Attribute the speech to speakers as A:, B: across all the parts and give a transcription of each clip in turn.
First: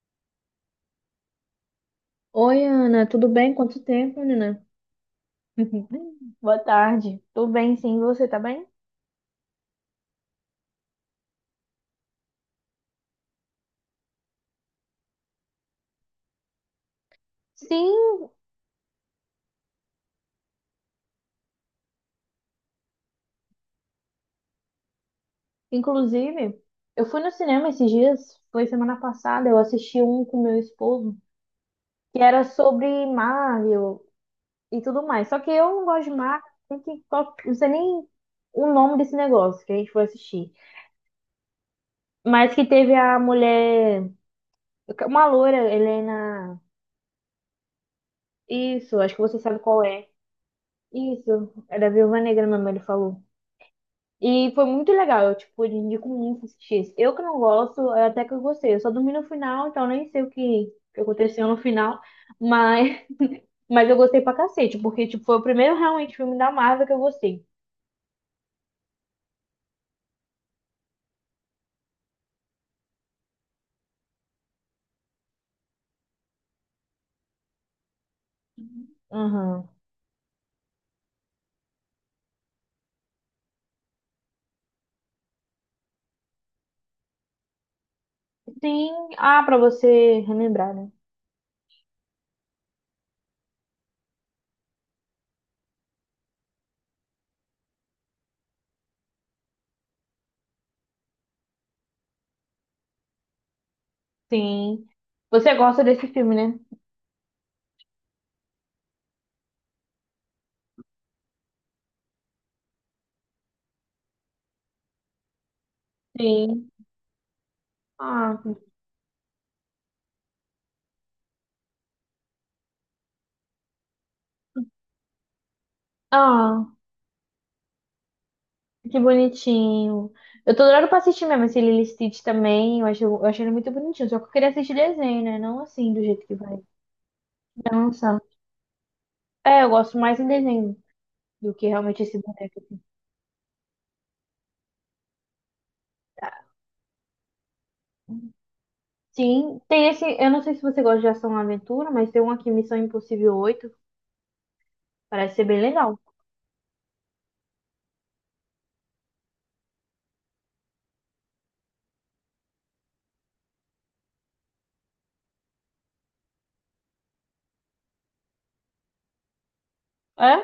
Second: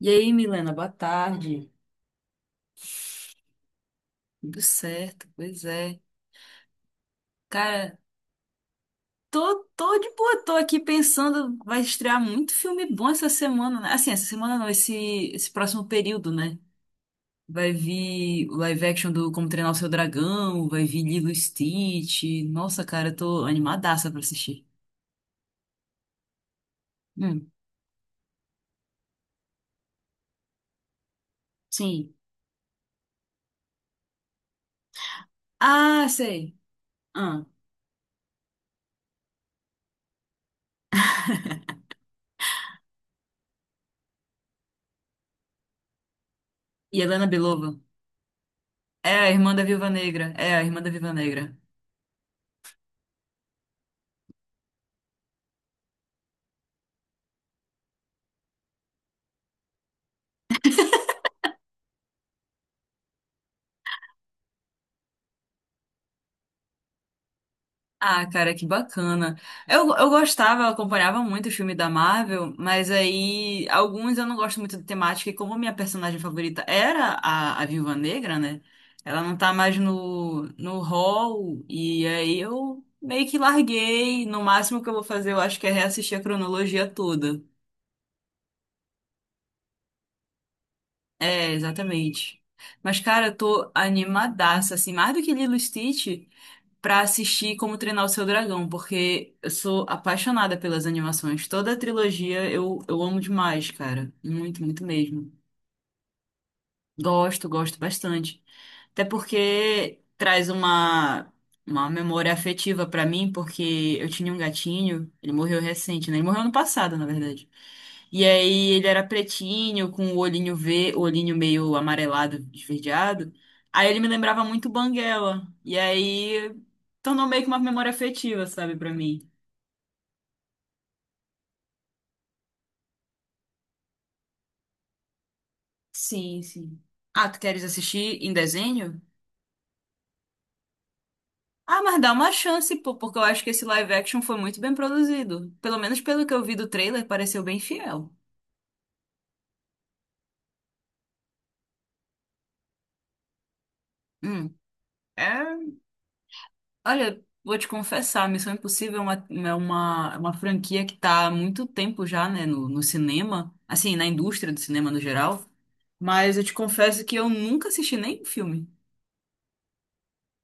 A: E aí, Milena, boa tarde.
B: Oi, Ana, tudo bem? Quanto tempo,
A: Tudo
B: menina?
A: certo, pois é.
B: Boa tarde. Tô bem,
A: Cara,
B: sim. Você tá bem?
A: tô de boa, tô aqui pensando, vai estrear muito filme bom essa semana, né? Assim, essa semana não, esse próximo período, né? Vai
B: Sim,
A: vir o live action do Como Treinar o Seu Dragão, vai vir Lilo e Stitch. Nossa, cara, eu tô animadaça pra assistir.
B: inclusive, eu fui no
A: Hum,
B: cinema esses dias, foi semana passada, eu assisti um com meu esposo,
A: sim.
B: que era sobre Marvel e tudo mais. Só que eu não gosto
A: Ah,
B: de Marvel,
A: sei.
B: nem que- qual-
A: Ah,
B: não sei nem o nome desse negócio que a gente foi assistir. Mas que teve a mulher, uma loira, Helena.
A: e Helena Belova.
B: Isso,
A: É
B: acho que
A: a
B: você
A: irmã
B: sabe
A: da
B: qual
A: Viúva
B: é.
A: Negra. É a irmã da Viúva Negra.
B: Isso, é da Viúva Negra, minha mãe falou. E foi muito legal, eu, tipo, eu indico muito assistir esse. Eu que não gosto, é até que eu gostei. Eu só dormi no final, então nem sei o que aconteceu no final. Mas, mas eu gostei pra cacete, porque, tipo, foi o primeiro realmente filme da Marvel que eu gostei.
A: Ah, cara, que bacana. Eu gostava, eu acompanhava muito o filme da Marvel, mas aí alguns eu não gosto muito da temática, e como a minha personagem favorita era a Viúva Negra, né? Ela não tá
B: Uhum.
A: mais no, no hall, e aí eu meio que larguei. No máximo que eu vou fazer, eu acho que é reassistir a cronologia toda.
B: Sim, ah, pra você relembrar, né?
A: É, exatamente. Mas, cara, eu tô animadaça, assim, mais do que Lilo e Stitch, pra assistir Como Treinar o Seu Dragão, porque eu sou apaixonada pelas animações. Toda a trilogia eu amo demais, cara. Muito, muito
B: Sim.
A: mesmo.
B: Você gosta desse filme, né?
A: Gosto, gosto bastante. Até porque traz uma memória afetiva pra mim, porque eu tinha um gatinho, ele morreu recente, né? Ele morreu ano
B: Sim.
A: passado, na verdade. E
B: Ah,
A: aí ele era pretinho, com o olhinho ve, o olhinho meio amarelado, esverdeado. Aí ele me lembrava muito Banguela. E aí
B: ah,
A: tornou meio que uma memória afetiva, sabe, pra
B: que
A: mim.
B: bonitinho. Eu tô adorando pra assistir mesmo esse Lilo e Stitch também. Eu achei ele muito bonitinho, só que eu queria assistir desenho, né? Não assim, do jeito que
A: Sim,
B: vai.
A: sim. Ah, tu queres
B: Não,
A: assistir em desenho?
B: é, eu gosto mais em desenho do que
A: Ah, mas
B: realmente
A: dá
B: esse
A: uma
B: boneco.
A: chance,
B: assim.
A: pô, porque eu acho que esse live action foi muito bem produzido. Pelo menos pelo que eu vi do trailer, pareceu bem fiel.
B: Sim, tem esse. Eu não sei se você gosta de ação e aventura, mas tem um aqui, Missão Impossível 8.
A: Hum.
B: Parece ser bem
A: É.
B: legal.
A: Olha, vou te confessar, Missão Impossível é uma, é uma franquia que tá há muito tempo já, né, no, no cinema, assim, na indústria do cinema no geral. Mas eu te confesso que eu nunca assisti nenhum filme.
B: É?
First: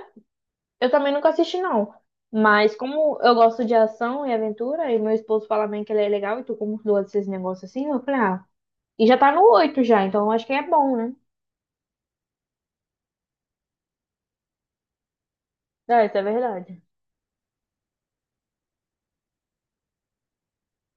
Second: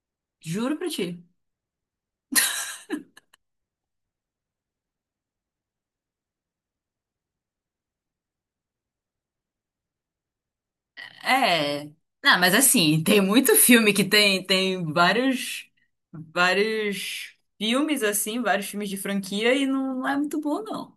A: Juro pra
B: Eu
A: ti.
B: também nunca assisti, não. Mas como eu gosto de ação e aventura, e meu esposo fala bem que ele é legal, e tu como gosta desses negócios assim, eu falei, ah, e já tá no 8 já, então eu acho que é bom, né?
A: É. Não, mas assim, tem muito filme que tem, tem vários,
B: É, isso é verdade.
A: vários filmes, assim, vários filmes de franquia e não, não é muito bom, não.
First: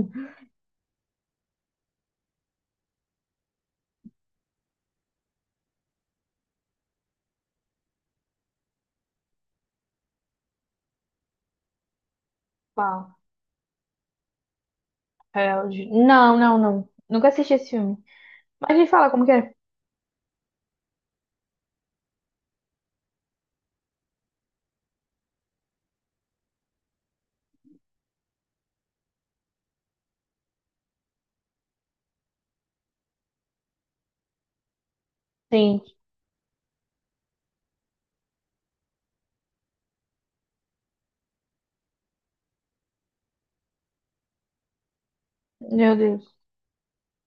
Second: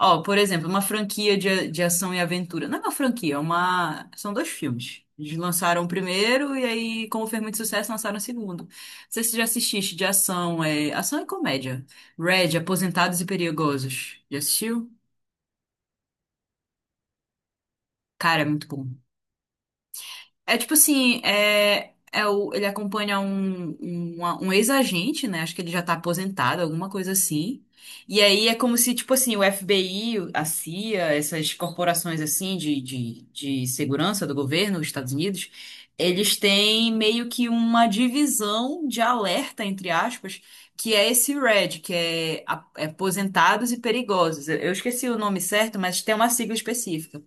A: Ó, por exemplo, uma franquia de, a- de ação e aventura. Não é uma franquia, é uma... São dois filmes. Eles lançaram o primeiro e aí, como fez muito sucesso, lançaram o segundo. Não sei se você já assististe de ação, é... Ação e comédia. Red,
B: Pá.
A: Aposentados e Perigosos. Já assistiu?
B: É, não, não, não. Nunca assisti esse filme.
A: Cara, é muito
B: Mas me
A: bom.
B: fala como que é.
A: É tipo assim, é, é o, ele acompanha um ex-agente, né? Acho que ele já tá aposentado, alguma coisa assim. E aí é como se, tipo assim, o FBI, a CIA, essas corporações assim de segurança do governo dos Estados Unidos,
B: Sim,
A: eles têm meio que uma divisão de alerta, entre aspas, que é esse RED, que é a- é aposentados e perigosos. Eu esqueci o nome certo,
B: meu
A: mas tem uma
B: Deus.
A: sigla específica.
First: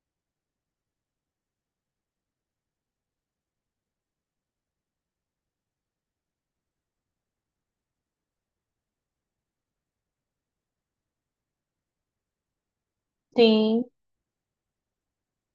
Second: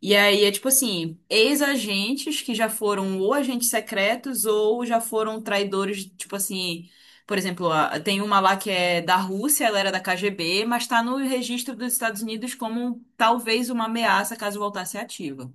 A: E aí é tipo assim, ex-agentes que já foram ou agentes secretos ou já foram traidores, tipo assim, por exemplo, a- tem uma lá que é da Rússia, ela era da KGB, mas tá no registro dos Estados Unidos como talvez
B: Sim,
A: uma ameaça caso voltasse ativa.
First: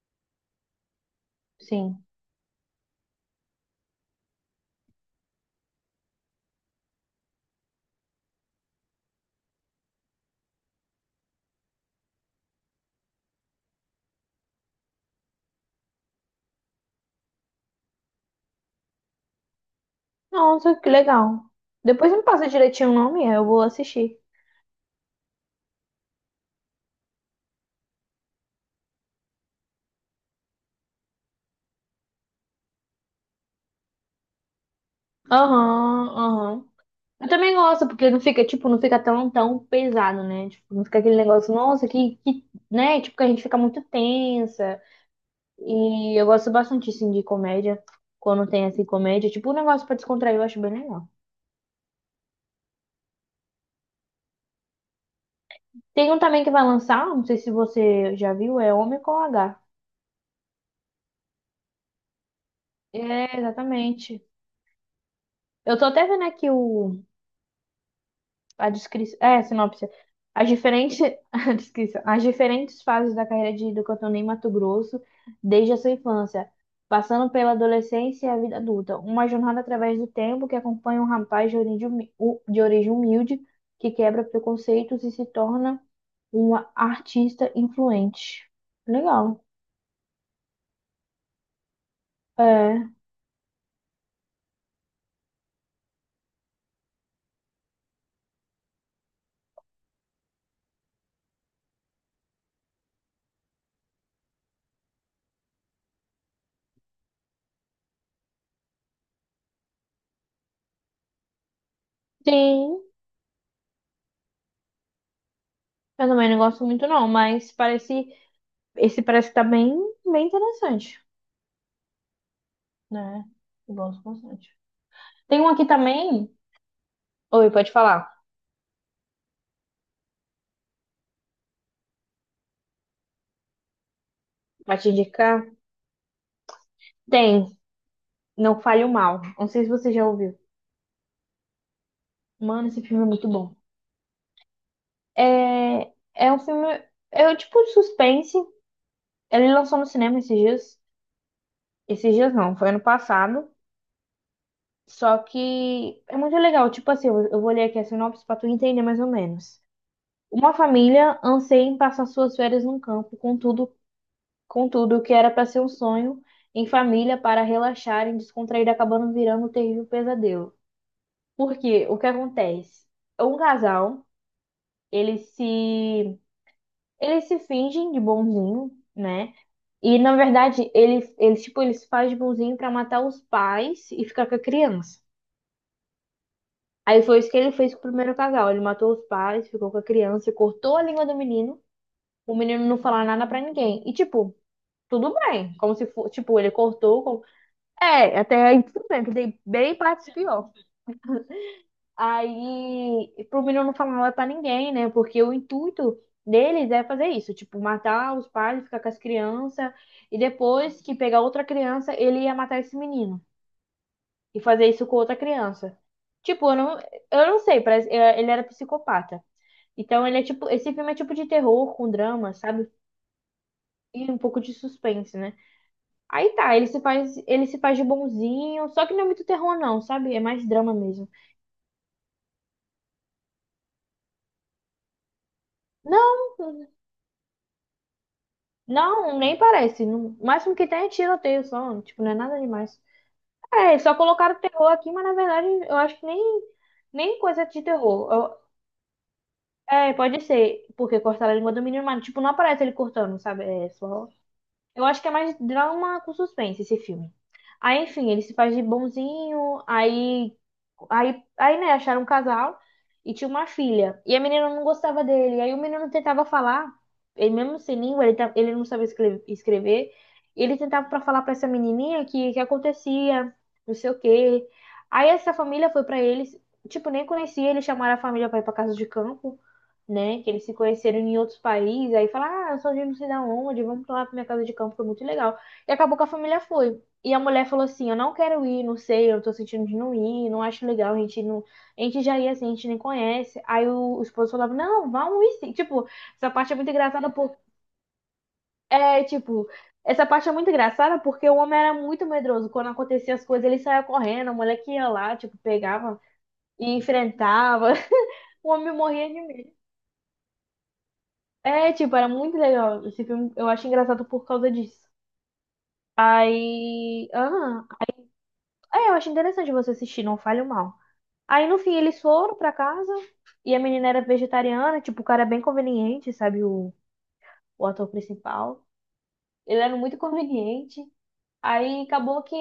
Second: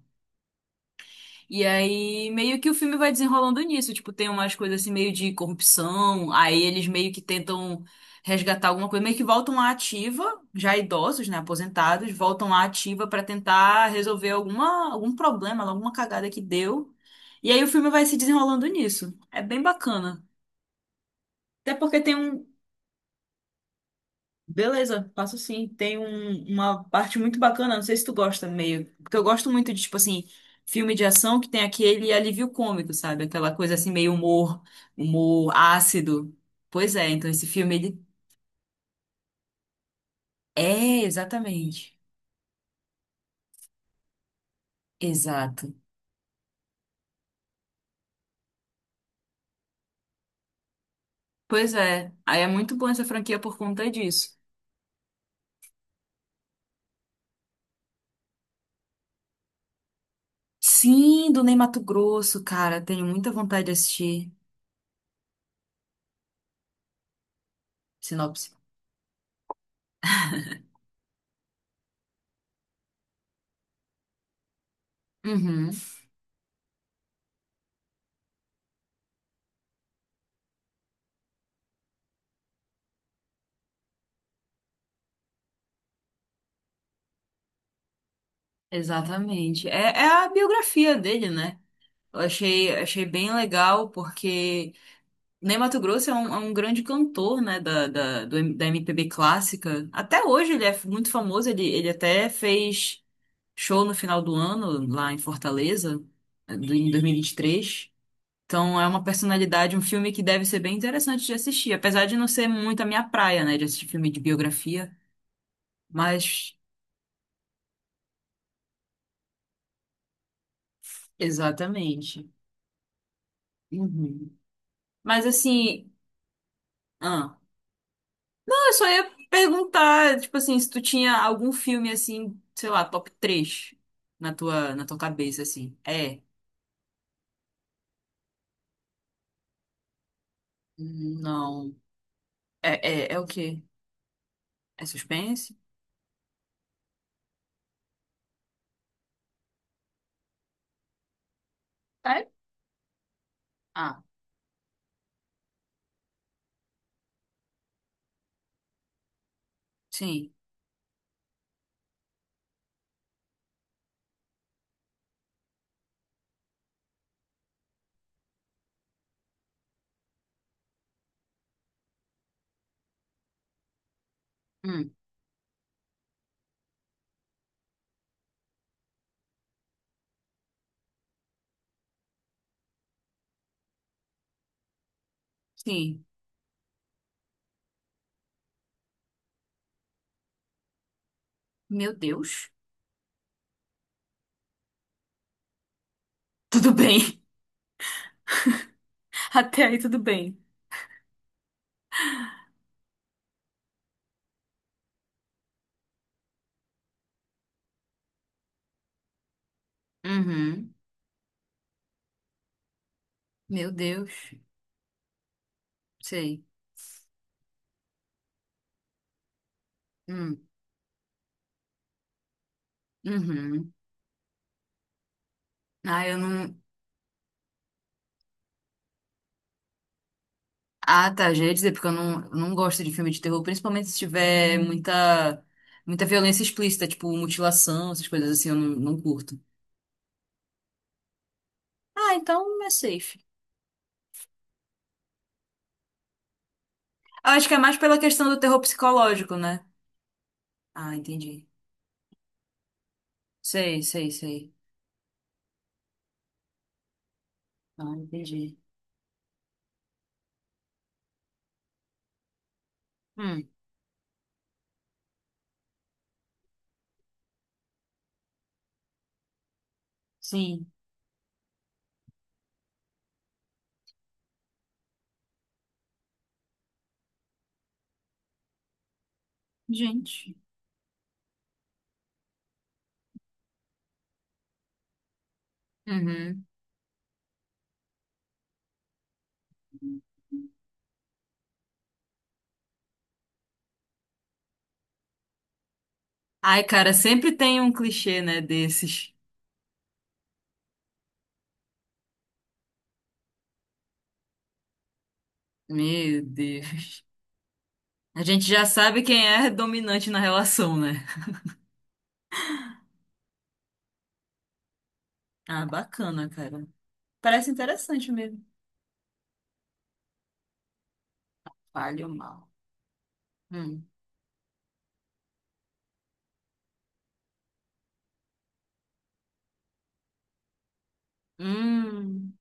A: E
B: sim.
A: aí, meio que o filme vai desenrolando nisso. Tipo, tem umas coisas assim, meio de corrupção. Aí eles meio que tentam resgatar alguma coisa. Meio que voltam à ativa, já idosos, né? Aposentados, voltam à ativa pra tentar resolver alguma, algum problema, alguma cagada que deu. E aí o filme vai se desenrolando nisso. É bem bacana.
B: Nossa, que legal.
A: Até porque
B: Depois
A: tem
B: me
A: um,
B: passa direitinho o nome, eu vou assistir.
A: Beleza, passo sim. Tem um- uma parte muito bacana, não sei se tu gosta meio, porque eu gosto muito de, tipo assim, filme de ação que tem aquele alívio cômico, sabe? Aquela coisa assim, meio humor, humor
B: Aham,
A: ácido.
B: aham.
A: Pois é,
B: Eu
A: então esse
B: também
A: filme,
B: gosto,
A: ele...
B: porque não fica, tipo, não fica tão, tão pesado, né? Tipo, não fica
A: É,
B: aquele negócio, nossa,
A: exatamente.
B: né? Tipo, que a gente fica muito tensa.
A: Exato.
B: E eu gosto bastante, assim, de comédia. Quando tem, assim, comédia. Tipo, um negócio pra descontrair, eu acho bem legal.
A: Pois é, aí é muito bom essa franquia por conta disso.
B: Tem um também que vai lançar, não sei se você já viu, é Homem com H.
A: Sim, do Ney Matogrosso, cara, tenho muita
B: É,
A: vontade de
B: exatamente.
A: assistir.
B: Eu tô até vendo aqui o
A: Sinopse.
B: a descrição, é, sinopse. As diferentes, a descrição, as diferentes fases da carreira de, do cantor em Mato Grosso
A: Uhum,
B: desde a sua infância, passando pela adolescência e a vida adulta. Uma jornada através do tempo que acompanha um rapaz de origem, de origem humilde que quebra preconceitos e se torna uma artista influente. Legal.
A: exatamente. É, é a biografia dele, né? Eu achei,
B: É.
A: achei bem legal, porque Ney Matogrosso é um grande cantor, né, da, da, do M- da MPB clássica. Até hoje ele é f- muito famoso, ele até fez show no final do ano, lá em Fortaleza, eh, do- em 2023. Então é uma personalidade, um filme que deve ser bem interessante de assistir, apesar de não ser
B: Sim,
A: muito a minha praia, né, de assistir filme de biografia.
B: eu também não
A: Mas,
B: gosto muito não, mas parece, esse parece que tá bem, bem interessante,
A: exatamente.
B: né? Eu gosto
A: Uhum.
B: bastante.
A: Mas
B: Tem um aqui
A: assim.
B: também.
A: Ah.
B: Oi, pode falar.
A: Eu só ia perguntar, tipo assim, se tu tinha algum filme assim, sei lá, top 3
B: Vai
A: na
B: te
A: tua cabeça,
B: indicar?
A: assim. É?
B: Tem. Não Fale o Mal. Não sei se você já ouviu.
A: Não.
B: Mano, esse
A: É,
B: filme é
A: é o
B: muito bom.
A: quê? É suspense?
B: É, é um filme. É um tipo de suspense. Ele lançou no cinema esses dias. Esses
A: É?
B: dias não, foi ano passado.
A: Ah,
B: Só que é muito legal. Tipo assim, eu vou ler aqui a sinopse pra tu entender mais ou menos.
A: sim.
B: Uma família anseia em passar suas férias num campo, contudo, o que era para ser um sonho em família para relaxar e descontrair acabando virando um terrível pesadelo. Porque o que acontece? Um casal,
A: Hum,
B: eles se eles se fingem de bonzinho, né? E na verdade, ele, eles tipo, eles se fazem de bonzinho pra matar os pais e ficar com a criança.
A: sim.
B: Aí foi isso que ele fez com o primeiro casal. Ele matou os pais, ficou com a criança, cortou a língua do menino.
A: Meu
B: O
A: Deus.
B: menino não falar nada pra ninguém. E tipo, tudo bem, como se fosse, tipo, ele
A: Tudo
B: cortou,
A: bem.
B: como... É, até aí tudo bem, que tem
A: Até
B: bem
A: aí tudo
B: partes
A: bem.
B: pior. Aí, pro menino não falar nada pra ninguém, né? Porque o intuito deles é fazer isso, tipo, matar os pais, ficar com as crianças, e
A: Uhum.
B: depois que pegar outra criança, ele ia matar esse menino
A: Meu Deus.
B: e fazer isso com outra criança.
A: Sei.
B: Tipo, eu não sei, parece, é, ele era psicopata. Então, ele é
A: Hum.
B: tipo, esse filme é tipo de terror com drama, sabe?
A: Uhum.
B: E um pouco de suspense, né?
A: Ah, eu
B: Aí tá,
A: não.
B: ele se faz de bonzinho, só que não é muito terror não, sabe? É mais drama mesmo.
A: Ah, tá. Já ia dizer, porque eu não, não gosto de filme de terror, principalmente se tiver muita, muita violência
B: Não
A: explícita, tipo mutilação, essas coisas assim, eu não, não
B: Não, nem
A: curto.
B: parece. O máximo que tem é tiroteio só. Tipo, não
A: Ah,
B: é nada
A: então é
B: demais.
A: safe.
B: É, só colocaram terror aqui, mas na verdade eu acho que nem
A: Eu
B: coisa
A: acho que é
B: de
A: mais pela questão do
B: terror.
A: terror psicológico, né?
B: É, pode ser,
A: Ah,
B: porque cortaram a
A: entendi.
B: língua do menino, mas tipo, não aparece ele cortando, sabe? É
A: Sei,
B: só.
A: sei, sei.
B: Eu acho que é mais drama com suspense esse filme.
A: Ah,
B: Aí, enfim, ele se faz
A: entendi.
B: de bonzinho, aí, né, acharam um casal e tinha uma
A: Hum,
B: filha. E a menina não gostava dele. Aí o menino tentava falar, ele mesmo sem língua, ele, ele não sabia escrever. Ele
A: sim.
B: tentava para falar para essa menininha que acontecia, não sei o quê. Aí essa família foi para eles, tipo, nem conhecia, eles chamaram a família para ir para casa de campo, né? Que
A: Gente.
B: eles se conheceram em outros países, aí fala, ah, eu sou de não sei da onde, vamos pra lá pra minha casa de campo, foi muito legal. E acabou que a família
A: Uhum.
B: foi. E a mulher falou assim, eu não quero ir, não sei, eu tô sentindo de não ir, não acho legal, a gente não. A gente já ia assim, a gente nem conhece. Aí o esposo falava, não, vamos ir sim. Tipo, essa parte é
A: Ai,
B: muito
A: cara,
B: engraçada
A: sempre
B: por.
A: tem um clichê, né,
B: É,
A: desses.
B: tipo, essa parte é muito engraçada porque o homem era muito medroso. Quando acontecia as coisas, ele saía correndo, a mulher que ia lá, tipo, pegava
A: Meu
B: e
A: Deus.
B: enfrentava.
A: A gente
B: O
A: já
B: homem
A: sabe
B: morria de
A: quem é dominante na relação, né?
B: é, tipo, era muito legal. Esse filme eu acho engraçado por causa disso.
A: Ah, bacana, cara.
B: Aí.
A: Parece
B: Ah,
A: interessante mesmo.
B: é, eu acho interessante você assistir, não falho mal. Aí no fim eles
A: Palho
B: foram
A: mal.
B: pra casa e a menina
A: Hum.
B: era vegetariana, tipo, o cara é bem conveniente, sabe? O ator principal. Ele era muito conveniente. Aí acabou
A: Hum.
B: que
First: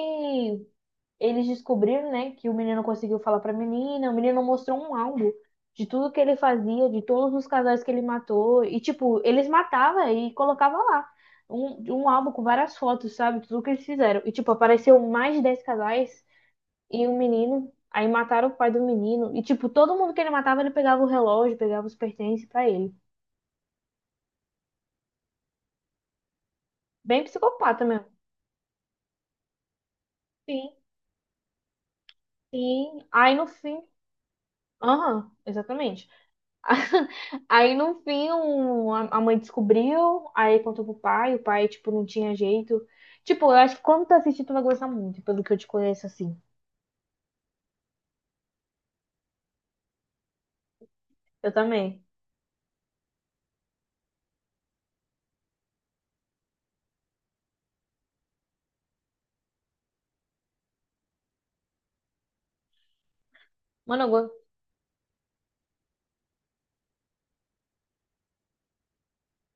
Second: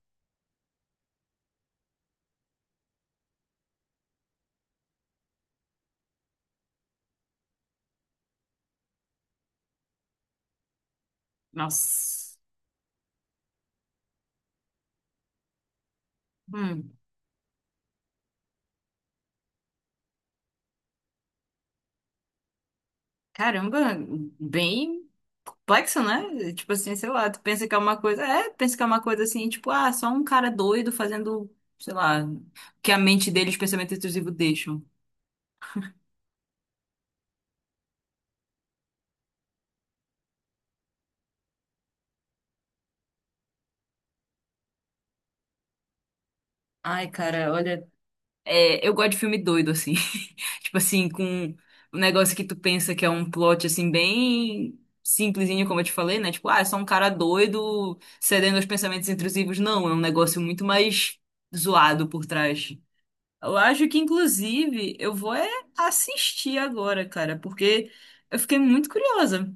B: eles descobriram, né, que o menino conseguiu falar pra menina, o menino mostrou um álbum de tudo que ele fazia, de todos os casais que ele matou, e tipo, eles matavam e colocavam lá. Um álbum
A: Nossa.
B: com várias fotos, sabe? Tudo que eles fizeram. E, tipo, apareceu mais de 10 casais
A: Hum.
B: e um menino. Aí mataram o pai do menino. E, tipo, todo mundo que ele matava, ele pegava o relógio, pegava os pertences pra ele.
A: Caramba, bem complexo, né? Tipo assim, sei
B: Bem
A: lá, tu pensa que é
B: psicopata
A: uma
B: mesmo.
A: coisa. É, pensa que é uma coisa assim, tipo, ah, só um cara
B: Sim,
A: doido fazendo, sei lá, o que a
B: sim.
A: mente
B: Aí
A: dele,
B: no
A: e os
B: fim.
A: pensamentos intrusivos deixam.
B: Aham, exatamente. Aí no fim a mãe descobriu, aí contou pro pai, o pai, tipo, não tinha jeito. Tipo, eu acho que quando tu assistir, tu vai gostar muito, pelo que eu te conheço assim.
A: Ai, cara, olha. É, eu gosto de filme doido, assim. Tipo assim, com
B: Eu
A: um
B: também.
A: negócio que tu pensa que é um plot, assim, bem simplesinho, como eu te falei, né? Tipo, ah, é só um cara doido cedendo aos pensamentos intrusivos. Não, é um negócio muito mais zoado por trás. Eu acho que,
B: Mano, eu gosto.
A: inclusive, eu vou é assistir agora, cara, porque eu fiquei muito curiosa.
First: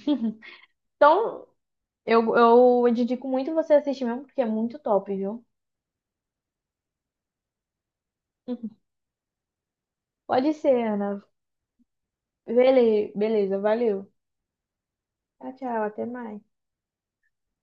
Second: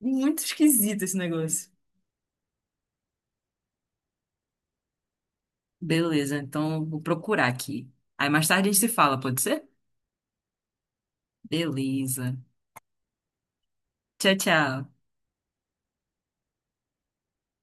A: Muito esquisito esse
B: Então,
A: negócio.
B: eu indico muito você assistir mesmo, porque é muito top, viu?
A: Beleza, então eu vou procurar aqui. Aí mais tarde a gente se fala, pode ser?
B: Pode ser, Ana.
A: Beleza.
B: Beleza, valeu.
A: Tchau, tchau.
B: Tchau, tchau, até mais.